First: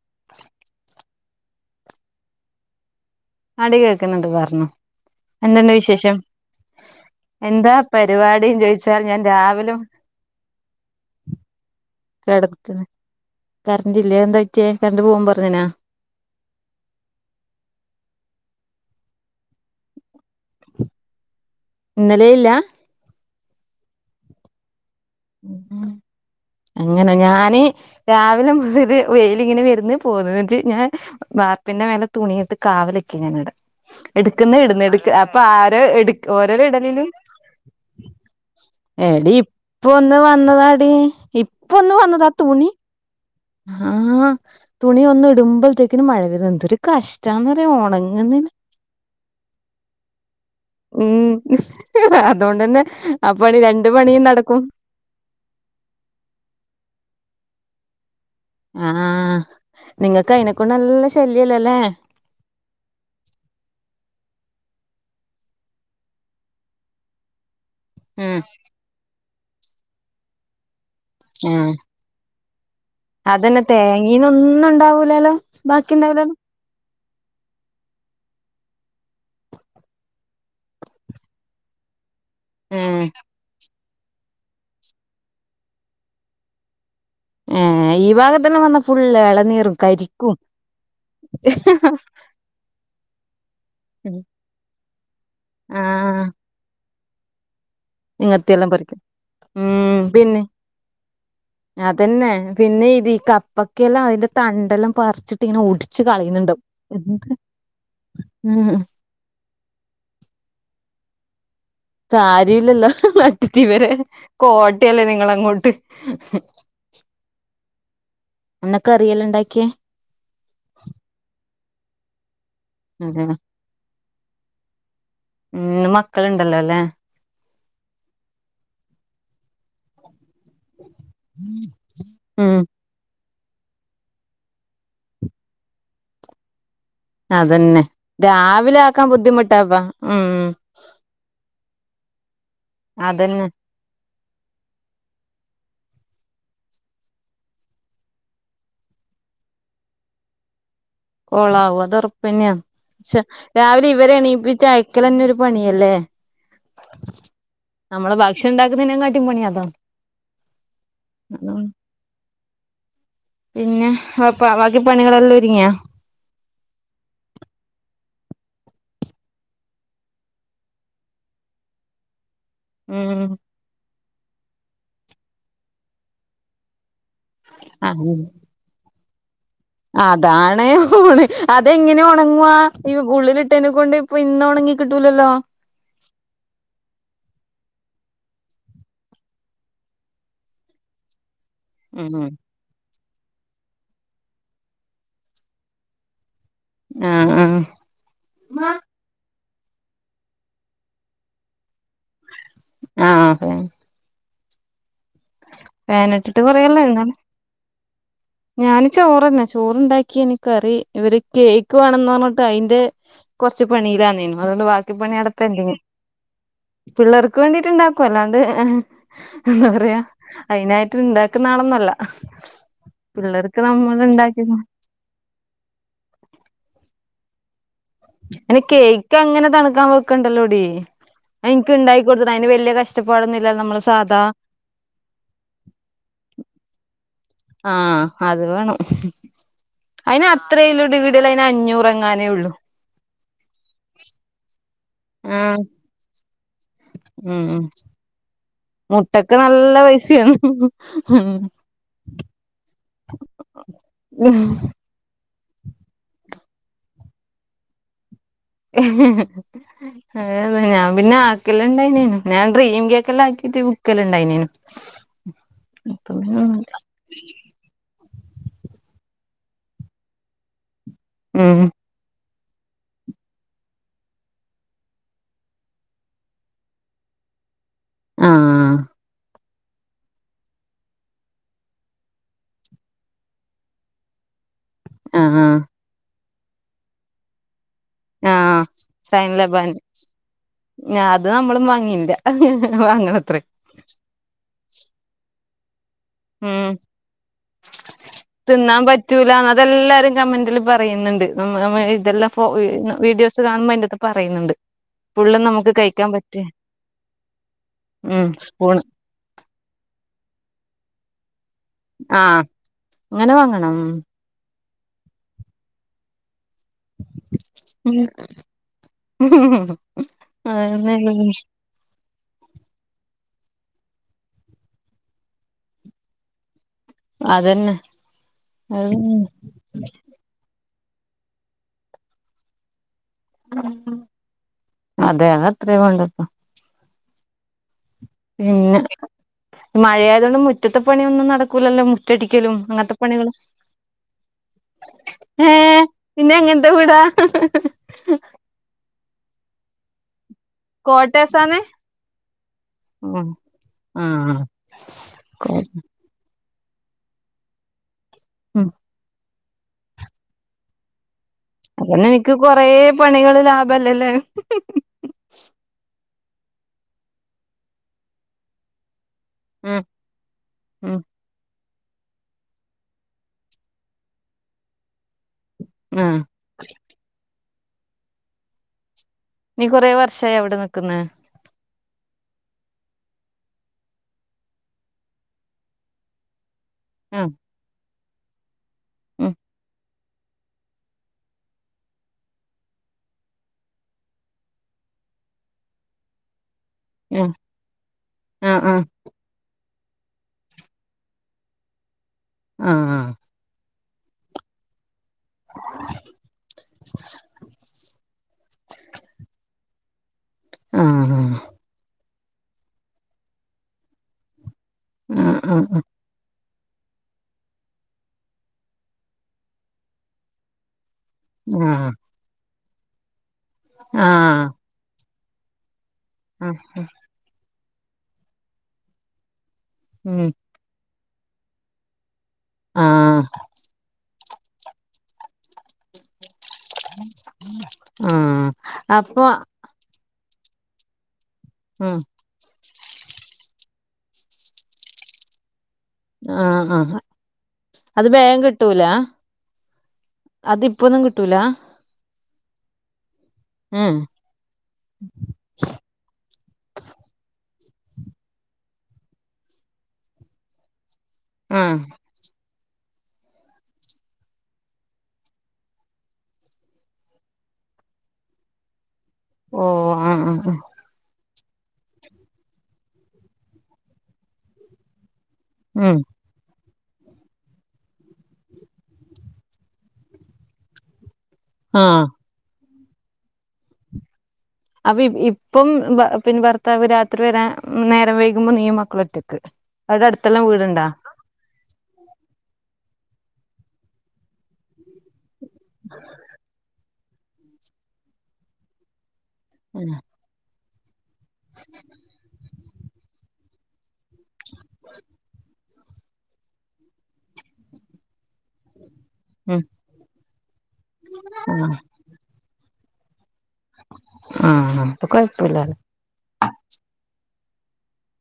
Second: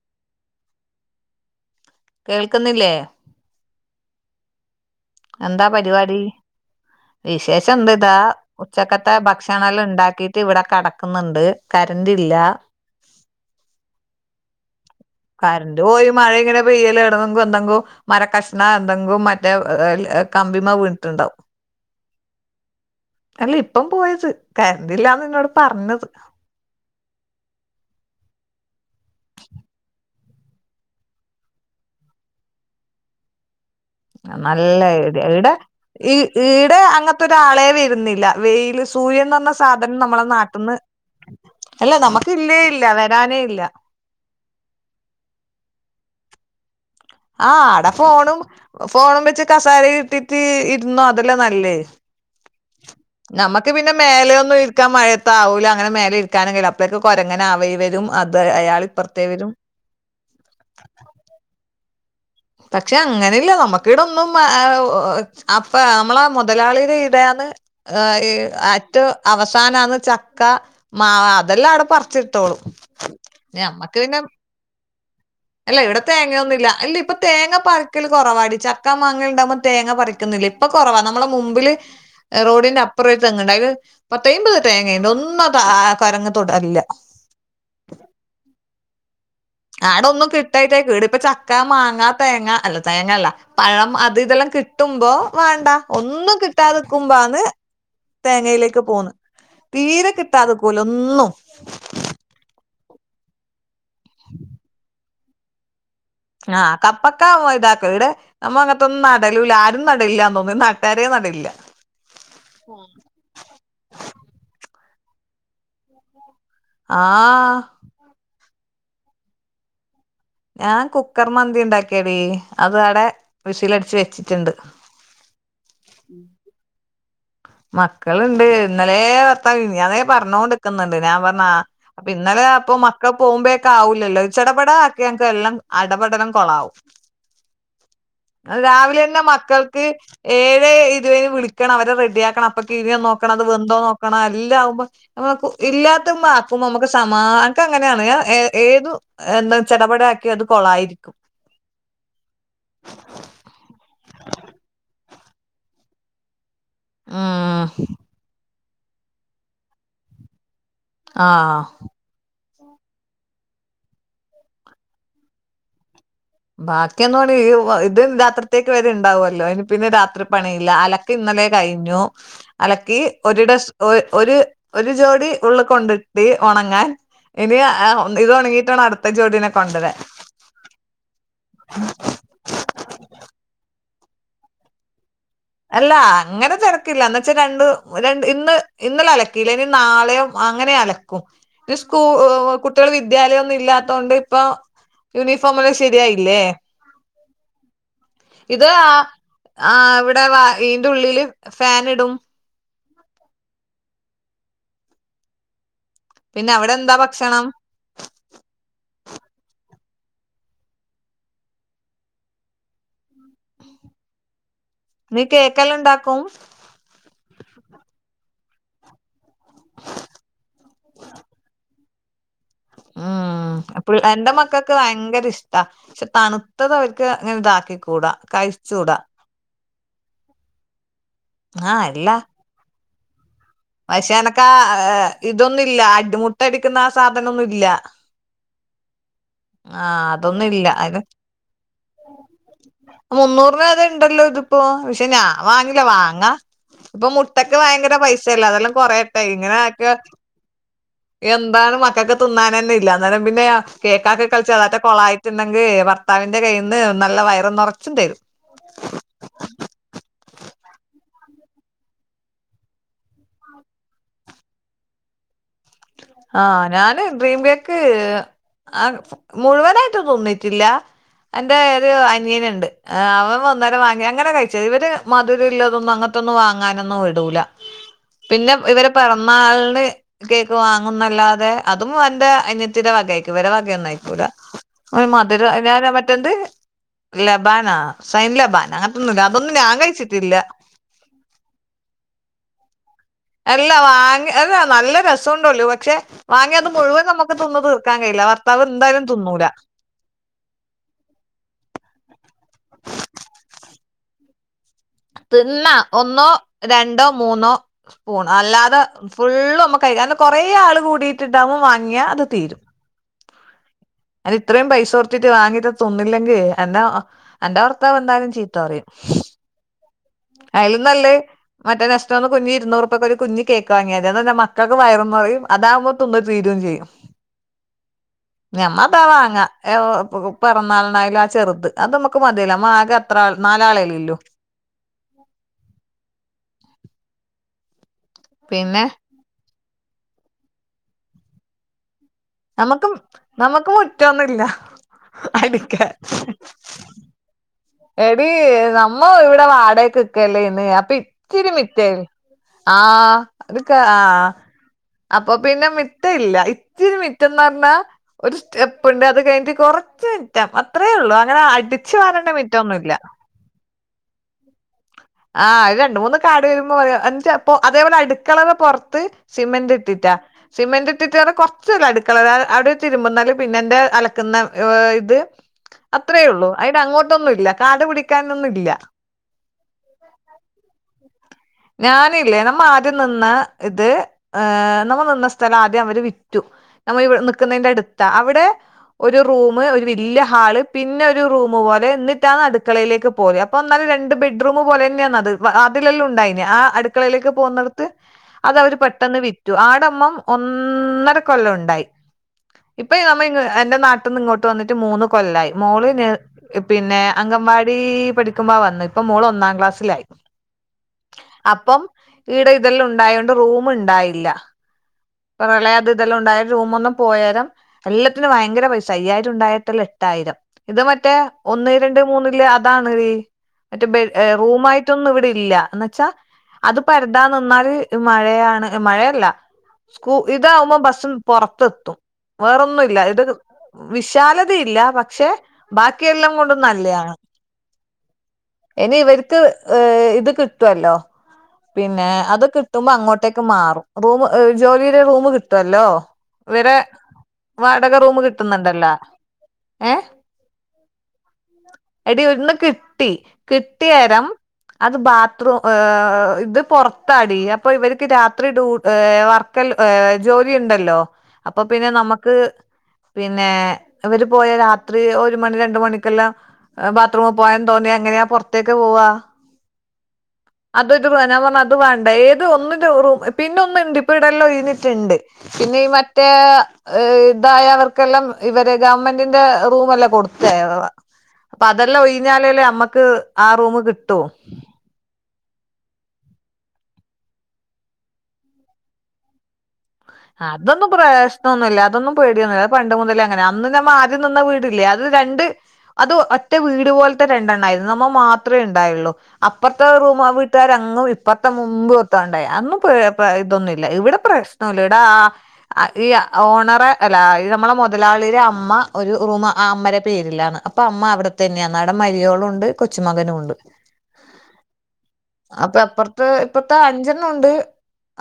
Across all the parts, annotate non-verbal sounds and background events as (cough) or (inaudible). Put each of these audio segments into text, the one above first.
(inaudible) കേൾക്കുന്നില്ലേ ആടി കേൾക്ക്‌ന്ന്ണ്ട് പറഞ്ഞോ എന്തുണ്ട് വിശേഷം എന്താപരിവാടി എന്താ വിശേഷം ണ്ട് താ പരിപാടിന്ന് ചോദിച്ചാൽ ഉച്ചക്കത്തെ ഞാൻ രാവിലെ ഭക്ഷണെല്ല ഇണ്ടാക്കീട്ട് ഇവടെ കടക്ക്‌ന്ന്ണ്ട്. കെടന്ന്ക്ക്‌ന്ന് കരണ്ട്ല്ലേ അഎന്താറ്റിയേ കര്ന്റ് പോകുമ്പ കര്ന്റ് പോയി മഴഇങ്ങനെ പെയ്യല് എവടന്നെങ്കോ എന്തെങ്കോ മരക്കഷ്ണാ എന്തെങ്കുമറ്റേ ഏഹ് കമ്പിമ്മെ വീണ് ട്ട് ണ്ടാവും. ഇന്നെലേയ്ല്ല അല്ലേഇപ്പം പോയത് കര്ന്റ്ല്ലാന്നിന്നോട് പറഞ്ഞത്. അങ്ങനെ ഞാന് രാവിലെ മുതല് വെയ്ല്ങ്ങനെവെര്ന്ന് പോവ്ന്ന് ന്നിൻച്ച് ഞാൻ വാർപ്പിന്റെമേലെ തുണിയിട്ട് കാവല്ക്കെയ്നി ഞാനവിടെ അ ന്നല്ല ഐഡിയെ ഈടെ എടു ഇ ഓരോരോ ഈടെ ഇടലിലും അങ്ങൻത്തൊര്ആളെ വെര്ന്നില്ല വെയ്ല് എടി ഇപ്പൊ സൂര്യൻന്നറ്ഞ്ഞസാധനം ഒന്ന് നമ്മളെ നാട്ട്ന്ന് വന്നതാടി ഇപ്പൊ അല്ല ഒന്ന് വന്നതാ നമ്മക്ക്ഇല്ലേ തുണി ഇല്ല വരാനേയില്ല. ആഹ് തുണിയൊന്ന്ഇട്മ്പൽത്തെക്കിന് മഴ വെരും എന്തൊര് കഷ്ട്ടാ ആഹ് അടെ ഫോണും ഫോണുംവെച്ച് കസാരീയ് ഇരുതീട്ട് ഇര്ന്നോ അതെല്ലേന്നല്ലേ. (unintelligible) അതോണ്ടെന്നെ. നമ്മക്ക് പിന്നെ മേലെയൊന്നും ഇര്ക്കാൻ മഴയത്താവൂല അങ്ങനെ മേലെ ഇര്ക്കാനും കയിയില്ല അപ്പ്ളേക്ക്‌ കൊരങ്ങൻ ആ വഴിവെരും. അതേ അയ് ആഹ് നിങ്ങക്ക് അയിനെക്കൊണ്ട് നല്ലെ ശല്യല്ലല്ലേ പക്ഷെഅങ്ങനില്ല നമ്മുക്കിവിടെന്നുംആഹ് അഹ് ഊ ഊ ഊഇ അപ്പെ നമ്മളെ മൊതലാളിടെ ഈടെയാന്ന് ഏഹ് ഈ ഉം ആറ്റോം അവസാന്ന്ചക്ക മാവാ അതെല്ലാം അടെപറിച്ച്ട്ടോളും അതെന്നെ തേങ്ങീന്നൊന്നും ഇണ്ടാവൂലല്ലോ അല്ലഇവിടെ തേങ്ങയൊന്നുല്ല അല്ലി ഇപ്പൊ തേങ്ങപറിക്കൽ കൊറവാടി ചക്കാ മാങ്ങ ഇണ്ടാവുമ്പോ തേങ്ങപറി ക്ക്‌ന്നില്ലെ ഇപ്പകൊറവാ നമ്മുളെ മുമ്പില്റോഡിന്റെ ഉം അപ്പുറെ ഒര്തെങ്ങുണ്ട് അയ്ല് പത്തയ്മ്പത് തേങ്ങയിണ്ട് ഒന്നുംഅത് ആ കൊരങ്ങ് തൊടലില്ല. ഏഹ് ഈഭാഗത്ത്ന്ന് വന്ന്ഫുള്ള്എളനീർ ആടൊന്നും കിട്ടായിട്ടായ്ക്കും ഈട്പ്പോ ചക്ക, മാങ്ങ തേങ്ങഅല്ല തേങ്ങല്ല ഉം പഴംഅത് ഇതെല്ലാം കിട്ടുമ്പോ വാണ്ട ആഹ് ഒന്നും കിട്ടാതെ ക്കുമ്പാന്ന് ഇങ്ങത്തിയെല്ലാം തേങ്ങയിലേക്ക് പറിക്കും പോന്ന് തീരെ കിട്ടാതെക്കൂല ഒന്നും അതെന്നെ പിന്നെ ഇത് ഈ കപ്പക്കെല്ലാം അയ്ന്റെ തണ്ടെല്ലാം പറിച്ചിട്ട് ഇങ്ങനാ ഒടി ആഹ് കപ്പക്ക വ ഇതാക്കും ഇടെ നമ്മ ഉം അങ്ങനത്തൊന്നും ന ടലുല്ല ആരും നടലില്ലാന്ന് തോന്നണ് നട്ടരേ നടലില്ല കാര്യില്ലല്ലോ നട്ടിട്ടിവരെ കോട്ടയല്ലേ നിങ്ങള് അങ്ങോട്ട് ആഹ് എന്ന കറിയല്ല ഇണ്ടാക്കിയേ ഞാൻ കുക്കർ മന്തി ഇണ്ടാക്കിയേടീ അത് അവിടെ അതെ വിസിൽ അടിച്ച് വെച്ചിട്ടുണ്ട് ഇന്ന് മക്കളുണ്ടല്ലോലേ മക്കളിണ്ട് ഇന്നലെ വർത്താ മിനിഞ്ഞാന്നേ പറഞ്ഞോണ്ട് നിക്ക്ന്ന്ണ്ട് ഞാൻ പറഞ്ഞ ആഹ് അപ്പൊ ഇന്നലെ ഉം അപ്പൊ മ ഒക്കെ പോകുമ്പോക്കെ ആവൂല്ലല്ലോ ചടപട ആക്കിയാ എൻക്ക് എല്ലാം അടപടലം കൊളാവും അതന്നെ രാവിലെ ആക്കാൻ രാവിലെന്നെ ബുദ്ധിമുട്ടാപ്പാ മക്കൾക്ക് ഉം ഏഴേ ഇരുവതിന് വിളി ക്കണം അവരെ റെഡിയാക്കണം അപ്പൊ കിഞ്ഞോ നോക്കണം അത് അതന്നെ വെന്തോ നോക്കണം എല്ലാവുമ്പ നമക്ക് ഇല്ലാത്ത്മ്മാക്കുമ്മ നമ്മുക്ക് സമാ ഇൻക്ക് അങ്ങനെയാണ് ഞാൻ ഏഹ് ഏത് എന്ന ചടപട ആക്കിയ അത് കൊളായിരിക്കും കോളാവും അത് ഒറപ്പെന്നയാ ചെ രാവിലെ ഇവരെ എണീപ്പിച്ച് അയക്കലന്ന ഒരു പണിയല്ലേ ഉം നമ്മള് ഭക്ഷണം ഇണ്ടാക്കുന്നതിനെകാട്ടിം പണി അതാണ് ആഹ് ഉം പിന്നെ അപ്പ ബാക്കി പണികളെല്ലാ ഒരുങ്ങിയാ ബാക്കിയെന്ന് പണി ഈ ഇത് രാത്രിത്തേക്ക് വരെ ഇണ്ടാവല്ലോ അതിന് പിന്നെ രാത്രി പണിയില്ല അല ക്ക് ഇന്നലെ കയിഞ്ഞു അലക്കി ഉം ഒരു ഡസ് ഒ ഒരു ഒരു ജോഡി ഉള്ള് കൊണ്ടിട്ട് ഒണങ്ങാൻ ഇനി ഇത് ഒണങ്ങിയിട്ട് വേണം അടുത്ത ജോഡിനെ കൊണ്ടരാൻ (unintelligible) പോണേ അതെങ്ങനെ ഒണങ്ങുവാ ഈ ഉള്ളിലിട്ടേനെ കൊണ്ട് ഇപ്പ ഇന്ന് ഒണങ്ങി കിട്ടൂലല്ലോ അല്ല അങ്ങനെ തെരക്കില്ല എന്നച്ചാ രണ്ട് ര ഇന്ന് ഇന്നലെ അലക്കിയില്ലേ ഇനി നാളെയോ അങ്ങനെ അല ക്കും ഇനി സ്കൂ ഉം കു ട്ട്യാള് വിദ്യാലയൊന്നും ഇല്ലാത്തോണ്ട് ഇപ്പൊ യൂണിഫോം ഒക്കേ ശരിയായില്ലേ ആഹ് ആഹ് ഇത് ആ ആ അവിടെ വ ഇന്റെ ഉള്ളില് ഫാൻ ഇടും ആഹ് ഫാൻ ഫാൻ ഇട്ടിട്ട് പിന്നെ കുറേ അവിടെ ഇല്ലേ എന്താ (unintelligible) ഭക്ഷണം ഞാന് ചോറന്നെ ചോറുണ്ടാക്കി ഇനി കറി ഇവര് കേക്ക് വേണംന്ന് പറഞ്ഞിട്ട് അയിന്റെ കൊറച്ച് പണിയിലാന്നെ അതുകൊണ്ട് ബാക്കി പണി നീ അവിടെ പെന്റിങ് കേക്കെല്ലാം ഉണ്ടാക്കും പിള്ളേർക്ക് വേണ്ടിട്ട് ഇണ്ടാക്കും അല്ലാണ്ട് എന്താ പറയാ അയിനായിട്ട് ഇണ്ടാക്കുന്ന ആളൊന്നല്ല ഉം പിള്ളേർക്ക് അപ്പ നമ്മൾ എന്റെ ഇണ്ടാക്കി മക്കക്ക് ഭയങ്കര ഇഷ് ട പക്ഷ തണുത്തത് അവർക്ക് അങ്ങനെ ഇതാക്കി കൂടാ അയിന് കേക്ക് അങ്ങനെ തണുക്കാൻ വെക്കണ്ടല്ലോടി അയിന്ക്ക് ആഹ് ഇണ്ടാക്കി അല്ല കൊടുത്ത്ട അതിന് വല്യ കഷ് ടപാടൊന്നില്ല നമ്മള് പക്ഷെ സാധാ എനക്ക് ആ ഇതൊന്നുല്ല അടി മുട്ട അടിക്കുന്ന ആ സാധനൊന്നുല്ല ആഹ് അത് വേണം ആഹ് അയിന് അതൊന്നും ഇല്ല അത്രേയിള്ളൂ ടീ അത് ഇവിടെല്ല അതിന് അഞ്ഞൂറ് എങ്ങാനേ ഉള്ളൂ മുന്നൂറിന് അത് ഇണ്ടല്ലോ ഇതിപ്പോ പഷേ ഞാന് ആഹ് വാങ്ങില്ല വാങ്ങാ ഇപ്പ ഉം മുട്ടക്ക് ഭയങ്കര പൈസയല്ലേ അതെല്ലാം കൊറയട്ടെ മുട്ടക്ക് ഇങ്ങനെ നല്ല ആക്ക പൈസയാണ് ഉം എന്താണ് മക്കക്ക് തിന്നാൻ തന്നെ ഇല്ല അന്നേരം പിന്നെ കേക്കാക്കി കളിച്ച് അതെറ്റം കൊളായിട്ടുണ്ടെങ്കി ഭർത്താവിന്റെ കയ്യിന്ന് നല്ല വയറും നെറച്ചും തരും ഏഹ് ഞാൻ പിന്നെ ആക്കല് ഇണ്ടായിനി ഞാൻ ഡ്രീം കേക്കെല്ലാം ആക്കിട്ട് വിക്കെല് ഇണ്ടായിനെനു (inaudible) ആ ഞാന് ഡ്രീം കേക്ക് ആ മുഴുവനായിട്ട് തിന്നിട്ടില്ല. എന്റെ ഉം ഒരു അനിയന് ഇണ്ട് അവൻ വന്നേരം വാങ്ങി അങ്ങനെ കഴിച്ചത് ഇവര് മധുരമല്ലതൊന്നും അങ്ങനത്തൊന്നും വാങ്ങാനൊന്നും വിടൂല. പിന്നെ ആഹ് ഇവര് പിറന്നാളിന് കേക്ക്‌ വാങ് ഒന്നല്ലാതെ അതും എന്റെ അനിയത്തിടെ വക ആയിരിക്കും, ഇത്‌ വരെ വക ഒന്നും ആയിക്കൂല. ഒരു ആഹ് മധുര ആഹ് ഞന മറ്റെത് ലബാനാ ആഹ് സൈൻലബാൻ അങ്ങനത്തൊന്നുമില്ല അതൊന്നും ഞാൻ കഴിച്ചിട്ടില്ല. ഞാത് നമ്മളും വാങ്ങില്ല വാങ്ങണത്രേ. അല്ല വാങ്ങി അല്ലാ നല്ല രസം ഉണ്ടള്ളു പക്ഷെ വാങ്ങി അത് ഉം മുഴുവൻ നമുക്ക് തിന്ന് തീർക്കാൻ കഴയില്ല ഭർത്താവ് എന്തായാലും തിന്നൂല. കമന്റിൽ പറയുന്നുണ്ട് മ് വ്ഇതെല്ലാം വീഡിയോസ് കാണുമ്പോൾ അതിന്റാത്ത് പറയുന്നുണ്ട്. ഫുള്ള് നമുക്ക് തിന്നാ കഴിക്കാൻ ഒന്നോ പറ്റേ രണ്ടോ മൂന്നോ സ്പൂൺ ഉം സ്പൂൺ അല്ലാതെ ഫുള്ള് നമ്മക്ക് കഴിക്ക, കൊറെേ ആള് കൂടിട്ട് ഇണ്ടാവുമ്പോ വാങ്ങിയാ അത് ആഹ് തീരും. അങ്ങനെ വാങ്ങണം അത് ഇത്രയും പൈസ കൊടുത്തിട്ട് വാങ്ങീട്ട് തിന്നില്ലെങ്കിയേ എന്റെ, എന്റെ ഭർത്താവ് എന്തായാലും ചീത്ത പറയും. അയില് അതന്നെ നല്ലേ മറ്റേ റസ്റ്റോറന്റിപൊയി ഇരുന്നൂറു രൂപക്ക് ഒരു കുഞ്ഞ് കേക്ക് വാങ്ങി, അതാണ് മക്കൾക്ക് വയറ്ന്നറയും അതാവുമ്പോ തിന്നി തീരയും ചെയ്യും. അതന്നെ ഞമ്മതാവാങ്ങ പെറന്നാളിന് ആയാലും ആ ചെറുത് അത് നമുക്ക് മതിയല്ലോ നമാകെ അത്ര നാലാളല്ലുല്ലു അതെ അതത്രേയേവേണ്ടൂ. പിന്നെ മഴയതൊണ്ട് മുറ്റത്തെ പണിയൊന്നും നടക്കൂലല്ലോ നമു മുറ്റടിക്കലും നമുക്ക് അങ്ങനത്തെ പണികളും നമുക്ക് മുറ്റൊന്നുല്ല ഏഹ് അടിക്കാൻ പിന്നെ എങ്ങനത്തെ വീടാ.? എടി നമ്മ ഇവിടെ വാടകയ്ക്ക് ല്ലേന്ന് അപ്പൊ ഇച്ചിരി കോട്ടേസാന്നെ മിറ്റേ ആഹ് ഉം അതക്കെ ആ.. അപ്പൊ പിന്നെമിറ്റ് മിറ്റ ഇല്ല ഇച്ചിരി മിറ്റന്ന് പറഞ്ഞാ ഒരു ഉം സ്റ്റെപ്പുണ്ട് അത് കഴിഞ്ഞിട്ട് കൊറച്ച് റ്റം അത്രേള്ളൂ അങ്ങനെ അടിച്ചു അതന്നെ എനിക്ക് വരേണ്ടമി കൊറേ പണികള് ലാഭല്ലല്ലേ? ആഹ് ഒരു രണ്ട് മൂന്ന് കാട് വരുമ്പോ പറയാ ചെപ്പൊ അതേപോലെ അടുക്കളയുടെ പൊറത്ത് സിമന്റ് ഉം ഇട്ടിട്ട. സിമെന്റ് ഉം ഇട്ടിട്ട് കുറച്ചുള് അടുക്കള അവിടെ ഇരുമ്പന്നാല് പിന്നെ എന്റെ അലക്കുന്ന ഇത് ആ അത്രേ ഉള്ളൂ, അയിന് അങ്ങോട്ടൊന്നും ഇല്ല കാടു പിടിക്കാനൊന്നും ഇല്ല. നീ കുറേ വർഷ ആയോ അവിടെ നിക്കുന്നെ? ഞാനില്ലേ നമ്മ ആദ്യം നിന്ന ഇത് നമ്മ നിന്ന സ്ഥലം ആദ്യം അവര് വിറ്റു. നമ്മവിടെ ആ നിക്കുന്നതിന്റെ അടുത്ത അവിടെ ഒരു ഉം റൂമ് ഒരു ഇല്ല ഹാള് പിന്നെ ഒരു റൂം പോലെ എന്നിട്ടാണ് അടുക്കളയിലേക്ക് പോയ അപ്പോ എന്നാലും രണ്ട് ബെഡ്റൂമു പോലെ തന്നെയാണ് അത് അതിലെല്ലാം ഉണ്ടായിന് ആഹ് അ ഉം അടുക്കളയിലേക്ക് പോകുന്നിടത്ത് ആ അത് ആ അവര് പെട്ടെന്ന് വി റ്റു ആടമ്മംഒന്നര കൊല്ലം ഉണ്ടായി, ആ ആ ഇപ്പ നമ്മ എന്റെ നാട്ടിൽന്ന് ഇങ്ങോട്ട് വന്നിട്ട് മൂന്ന് കൊല്ലായി മോള് പിന്നെ അങ്കൻവാടി പഠിക്കുമ്പോ വന്നു. ഇപ്പംമോള് ഒന്നാം ക്ലാസിലായി ആ ആ അപ്പം ഈടെ ഇതെല്ലാം ഉണ്ടായോണ്ട് റൂം ഉണ്ടായില്ല, പ്രളയത് ഇതെല്ലാം ഉണ്ടായ റൂമ് ഒന്നും പോയാരം എല്ലാത്തിനും ഭയങ്കര പൈസ അയ്യായിരം ഉണ്ടായിരത്തില്ല എട്ടായിരം ഇത് മറ്റേ ഒന്ന് ആ രണ്ട് മൂന്നിലേ അതാണ് മറ്റേ ആ ബഡ്, റും ആയിട്ടൊന്നും ഇവിടെ ഇല്ല എന്നന്ന് വച്ചാ ആ അത് പര ഇടാ നിന്നാല് മഴയാണ്, മഴയല്ല സ്കൂ ഉം ഇതാവുമ്പോ ബസ്സും പുറത്തെ എത്തും. ആ വേറൊന്നുല്ല, ഇത് വിശാലതയില്ല. പക്ഷെ, ബാക്കിയെല്ലാം കൊണ്ടും നല്ലയാണ്. ആ ഇനി അപ്പൊ ഇവർക്ക് ഏഹ് ഇത് കിട്ടുല്ലോ. ഉം പിന്നെ അത് കി കിട്ടുമ്പോ അങ്ങോട്ടേക്ക് മാറും. Room ജോലിടെ room കിട്ടൊല്ലോ. ആഹ് ഇവരെ ആഹ് വാടക അത് റൂമ് ബേഗം കിട്ടൂല കിട്ടുന്നുണ്ടല്ല. അത് പ്പോന്നും കിട്ടൂല ആഹ്. എടി ഒന്ന് കിട്ടി. ഉം കിട്ടിയേരം അത് ബാത്റൂം ഏഹ് ഇത് പോറത്താടി. അപ്പൊ ഇവർക്ക് രാത്രി ഡ്യൂ ഏഹ് വർ കൽ ഏഹ് ജോലി ഉണ്ടല്ലോ. അപ്പൊ ആഹ് പിന്നെ നമുക്ക്, പിന്നെ ഇവര് പോയ രാത്രി ഒരു മണി രണ്ട് മണിക്കെല്ലാം, ബാത്റൂമിൽ പോവാൻ തോന്നിയാ, എങ്ങനെയാ പുറത്തേക്ക് പോവാ. ഓ ആഹ ആ ആ. അത ഇതു വേനാ പറഞ്ഞ്. ഞാ പറഞ്ഞ അത് വേണ്ട. ഏത് ഒന്നിന്റെ റൂം പിന്നെ ഒന്നു ഉണ്ട്, ഇപ്പ ഇവിടെല്ലാം ഒഴിഞ്ഞിട്ടുണ്ട്. പിന്നെ ഈ ഉം മറ്റേ, ഏഹ് ഇതായവർക്കെല്ലാം ഇവര് ഗവൺമെന്റിന്റെ റൂമെല്ലാം കൊടുത്തേ വാ. അപ്പ അതെല്ലാം ആഹ് ഒഴിഞ്ഞാലല്ലേ നമ്മക്ക് ആ റൂമ് കിട്ടൂ. അപ്പ ഇപ്പം, പിന്നെ ഭർത്താവ് രാത്രി വരാൻ നേരം വൈകുമ്പോ നീയും മക്കളും ഒറ്റക്ക്. അവിടെ അടുത്തെല്ലാം വീടുണ്ടാ അതൊന്നും പ്രശ് ന്നുല്ല. അതൊന്നും പേടിയൊന്നുല്ല. അഹ് പണ്ട് മുതലേ അങ്ങന. അന്നു ഞമ്മ ആദ്യം നിന്ന വീടില്ലേ അത് രണ്ട്, അത് ഒറ്റ വീട് പോലത്തെ രണ്ടെണ്ണ ആരുന്നു. നമ്മ മാത്രേ ഉണ്ടായള്ളൂ. അപ്പുറത്തെ ഉം റൂം അ വി ട്ടുകാര അങ്ങും ഇപ്പത്തെ മുമ്പ് ഒത്താണ്ടായി. അന്നും ഇതൊന്നുമില്ല. ഇവിടെ പ്രശ്നംല്ല. അ ഇ ഓണറേ അല്ല നമ്മളെ മുതലാളിടെ അമ്മ അമ്മ ഒരു റൂം ഉം ആ അമ്മടെ പേരിലാണ്. അപ്പൊ അമ്മ അവിടെ ആഹ് തന്നെയാന്ന് അവ മരിയോളും ണ്ട് കൊച്ചുമകനും ണ്ട്. ആഹ് അപ്പൊ അപ്പ കൊഴപ്പല്ലാലോ അപ്പറ ത്ത് ഇപ്പത്തെ അഞ്ചെണ്ണം ഉണ്ട്.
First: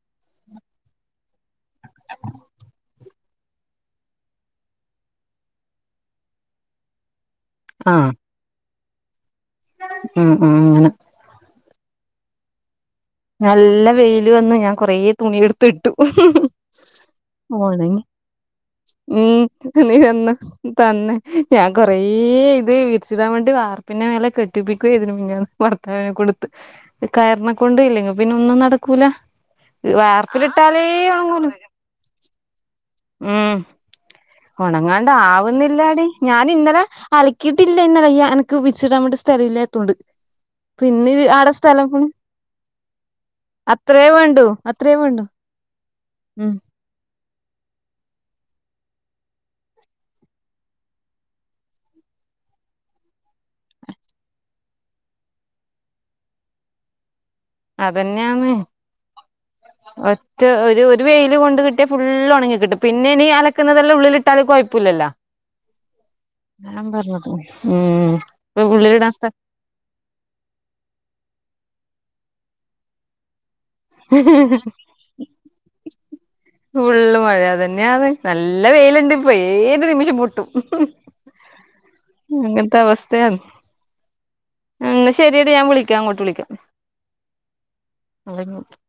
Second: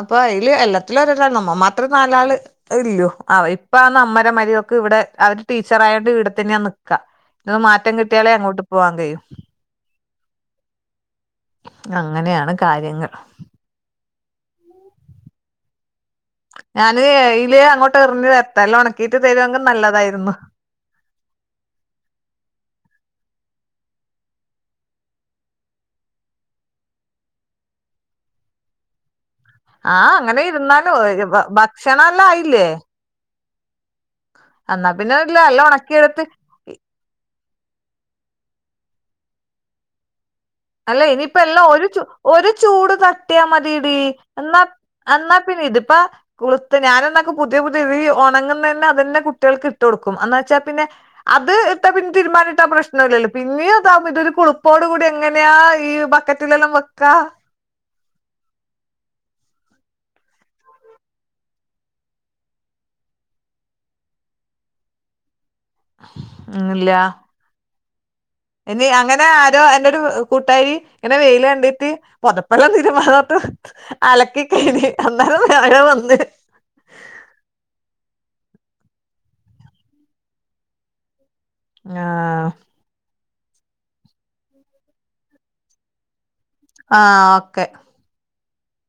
അപ്പൊ അതില് എല്ലാത്തിലും ഒരെണ്ണം. നമ്മ മാത്രം നാലാള്. ഇല്ലോ. ആ ഇപ്പ അന്ന് അമ്മരെ മരിയോക്ക് ഇവിടെ അവര് ടീച്ചറ് ആയോണ്ട് ഇടെ തന്നെയാ നി ക്കാ. ന്ന് മാറ്റം ആഹ് കിട്ടിയാലേ അങ്ങോട്ട് പോവാൻ കഴിയൂ. ഉം ഉം അങ്ങനെ. അങ്ങനെയാണ് കാര്യങ്ങൾ. നല്ല വെയില് വന്നു, ഞാൻ കൊറേ തുണി എടുത്ത് ഇട്ടു. ഞാന് ഇയില് അങ്ങോട്ട് എറിഞ്ഞ് തരട്ടെ. എല്ലോ ഉണക്കീയിട്ട് തരുങ്കിൽ നല്ലതായിരുന്നു. തന്നെ. ഞാൻ കൊറേ ഇത് വിരിച്ചിടാൻ വേണ്ടി വാർപ്പിന്റെ മേലെ കെട്ടിപ്പിക്കുവ ഇതിന് മുന്നേ. ഭർത്താവിനെ കൊടുത്ത്. കയറിനെ കൊണ്ട് ഇല്ലെങ്കി പിന്നെ ഒന്നും നടക്കൂല. ആഹ അങ്ങനെ വാർപ്പിലിട്ടാലേ ഇരുന്നാലും ഒരു ഒണങ്ങൂല ഭക്ഷണം എല്ലാം ആയില്ലേ? ഉം എന്നാ ഉണങ്ങാണ്ട പിന്നെ ഇല്ല എല്ലാം ആവുന്നില്ലാടി. ഉണക്കിയെടുത്ത് ഞാൻ ഇന്നലെ അലക്കിട്ടില്ല, ഇന്നലെ അനക്ക് വിരിച്ചിടാൻ വേണ്ടി സ്ഥലല്ലാത്തോണ്ട്. അല്ലേ ഇനിയിപ്പ എല്ലാം ഒരു ചൂ ഒരു ചൂട് തട്ടിയാ മതിടി. അത്രേ വേണ്ടു എന്നാ അത്രേ വേണ്ടു എന്നാ പിന്ന ഇതിപ്പ ഉം കുള ഇപ്പ ഞാൻ എന്നാക്കും പുതിയ പുതിയ ഈ ഉണങ്ങുന്ന തന്നെ അതന്നെ കുട്ടികൾക്ക് ഇട്ട് കൊടുക്കും. എന്നാ വെച്ചാൽ പിന്നെ, അത് ഇട്ട പിന്ന തീരുമ്പാനിട്ടാ പ്രശ്നല്ലല്ലോ. പിന്നെതാവുമ്പോ ഇതോരു കുളുപ്പോട് കൂടി ഇങ്ങനെ, ങ്ങനെയാ ഈ ബക്കറ്റിലെല്ലാം വെക്കാ. അതന്നെയാന്നെ. ഒറ്റ ഒരു വെയില് കൊണ്ട് കിട്ടിയാ ഫുള് ഉണങ്ങി കിട്ടും. പിന്നെ ഇനി അലക്കുന്നതല്ലാം ഉള്ളിൽ ഇട്ടാലും കുഴപ്പുല്ലല്ലോ. ഞാൻ പർഞ്ഞതും ഉം. ഇപ്പൊ എന്നി ഉള്ളിലിടാൻ അങ്ങനെ സ്ഥ ആ എ എന്റെ ഒരു കൂട്ടാരി ഇങ്ങനെ വെയിൽ കണ്ടിട്ട് പൊതപ്പല്ലാം തീരുമാനോർത്തു, അലക്കി കഴിഞ്ഞ് അന്നേരം മഴ വന്ന്. ഫുള്ള് മഴ. അതന്നെയാന്ന് നല്ല വെയിലുണ്ട് ഇപ്പ ഏത് നിമിഷം പൊട്ടും. ആഹ് ഇങ്ങൻത്തെ അവസ് അ ന്നാ ശരിയടി ഞാൻ വിളിക്കാം അങ്ങോട്ട് വിളിക്കാം ആഹ ഓക്കെ (unintelligible)